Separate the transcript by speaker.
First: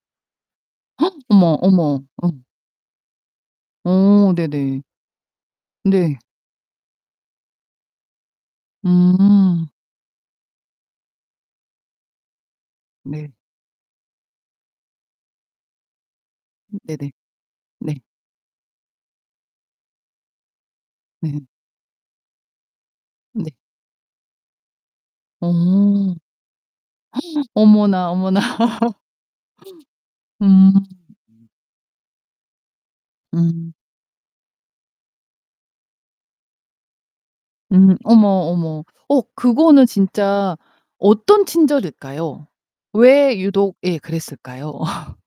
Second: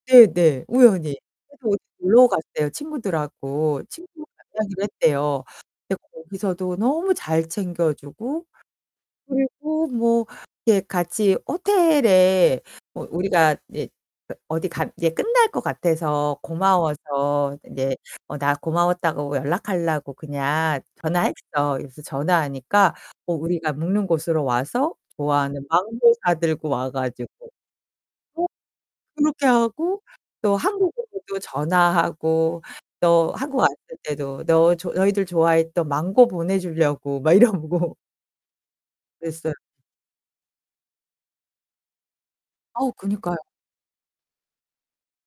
Speaker 1: 네네 우연히.
Speaker 2: 어머
Speaker 1: 그래서 어디
Speaker 2: 어머
Speaker 1: 놀러
Speaker 2: 어.
Speaker 1: 갔대요 친구들하고. 친구를
Speaker 2: 어 네네.
Speaker 1: 만나기로 했대요. 근데
Speaker 2: 네.
Speaker 1: 거기서도 너무 잘 챙겨 주고
Speaker 2: 음.
Speaker 1: 그리고 뭐 예 같이 호텔에 뭐
Speaker 2: 네.
Speaker 1: 우리가 이제 어디 가 이제 끝날 것 같아서
Speaker 2: 음 네네.
Speaker 1: 고마워서
Speaker 2: 네.
Speaker 1: 이제 어 "나 고마웠다고 연락하려고 그냥
Speaker 2: 네.
Speaker 1: 전화했어." 그래서 전화하니까 어
Speaker 2: 네.
Speaker 1: 우리가 묵는 곳으로 와서
Speaker 2: 어.
Speaker 1: 좋아하는 망고 사들고 와 가지고.
Speaker 2: 어머나 어머나.
Speaker 1: 어 그렇게 하고 또
Speaker 2: 음.
Speaker 1: 한국으로도 전화하고 또 한국
Speaker 2: 음.
Speaker 1: 왔을 때도 "너 너희들 좋아했던 망고 보내 주려고." 막 이러고
Speaker 2: 음 어머 어머. 어
Speaker 1: 그랬어요.
Speaker 2: 그거는 진짜 어떤 친절일까요?
Speaker 1: 어우
Speaker 2: 왜
Speaker 1: 그니까요.
Speaker 2: 유독 예 그랬을까요?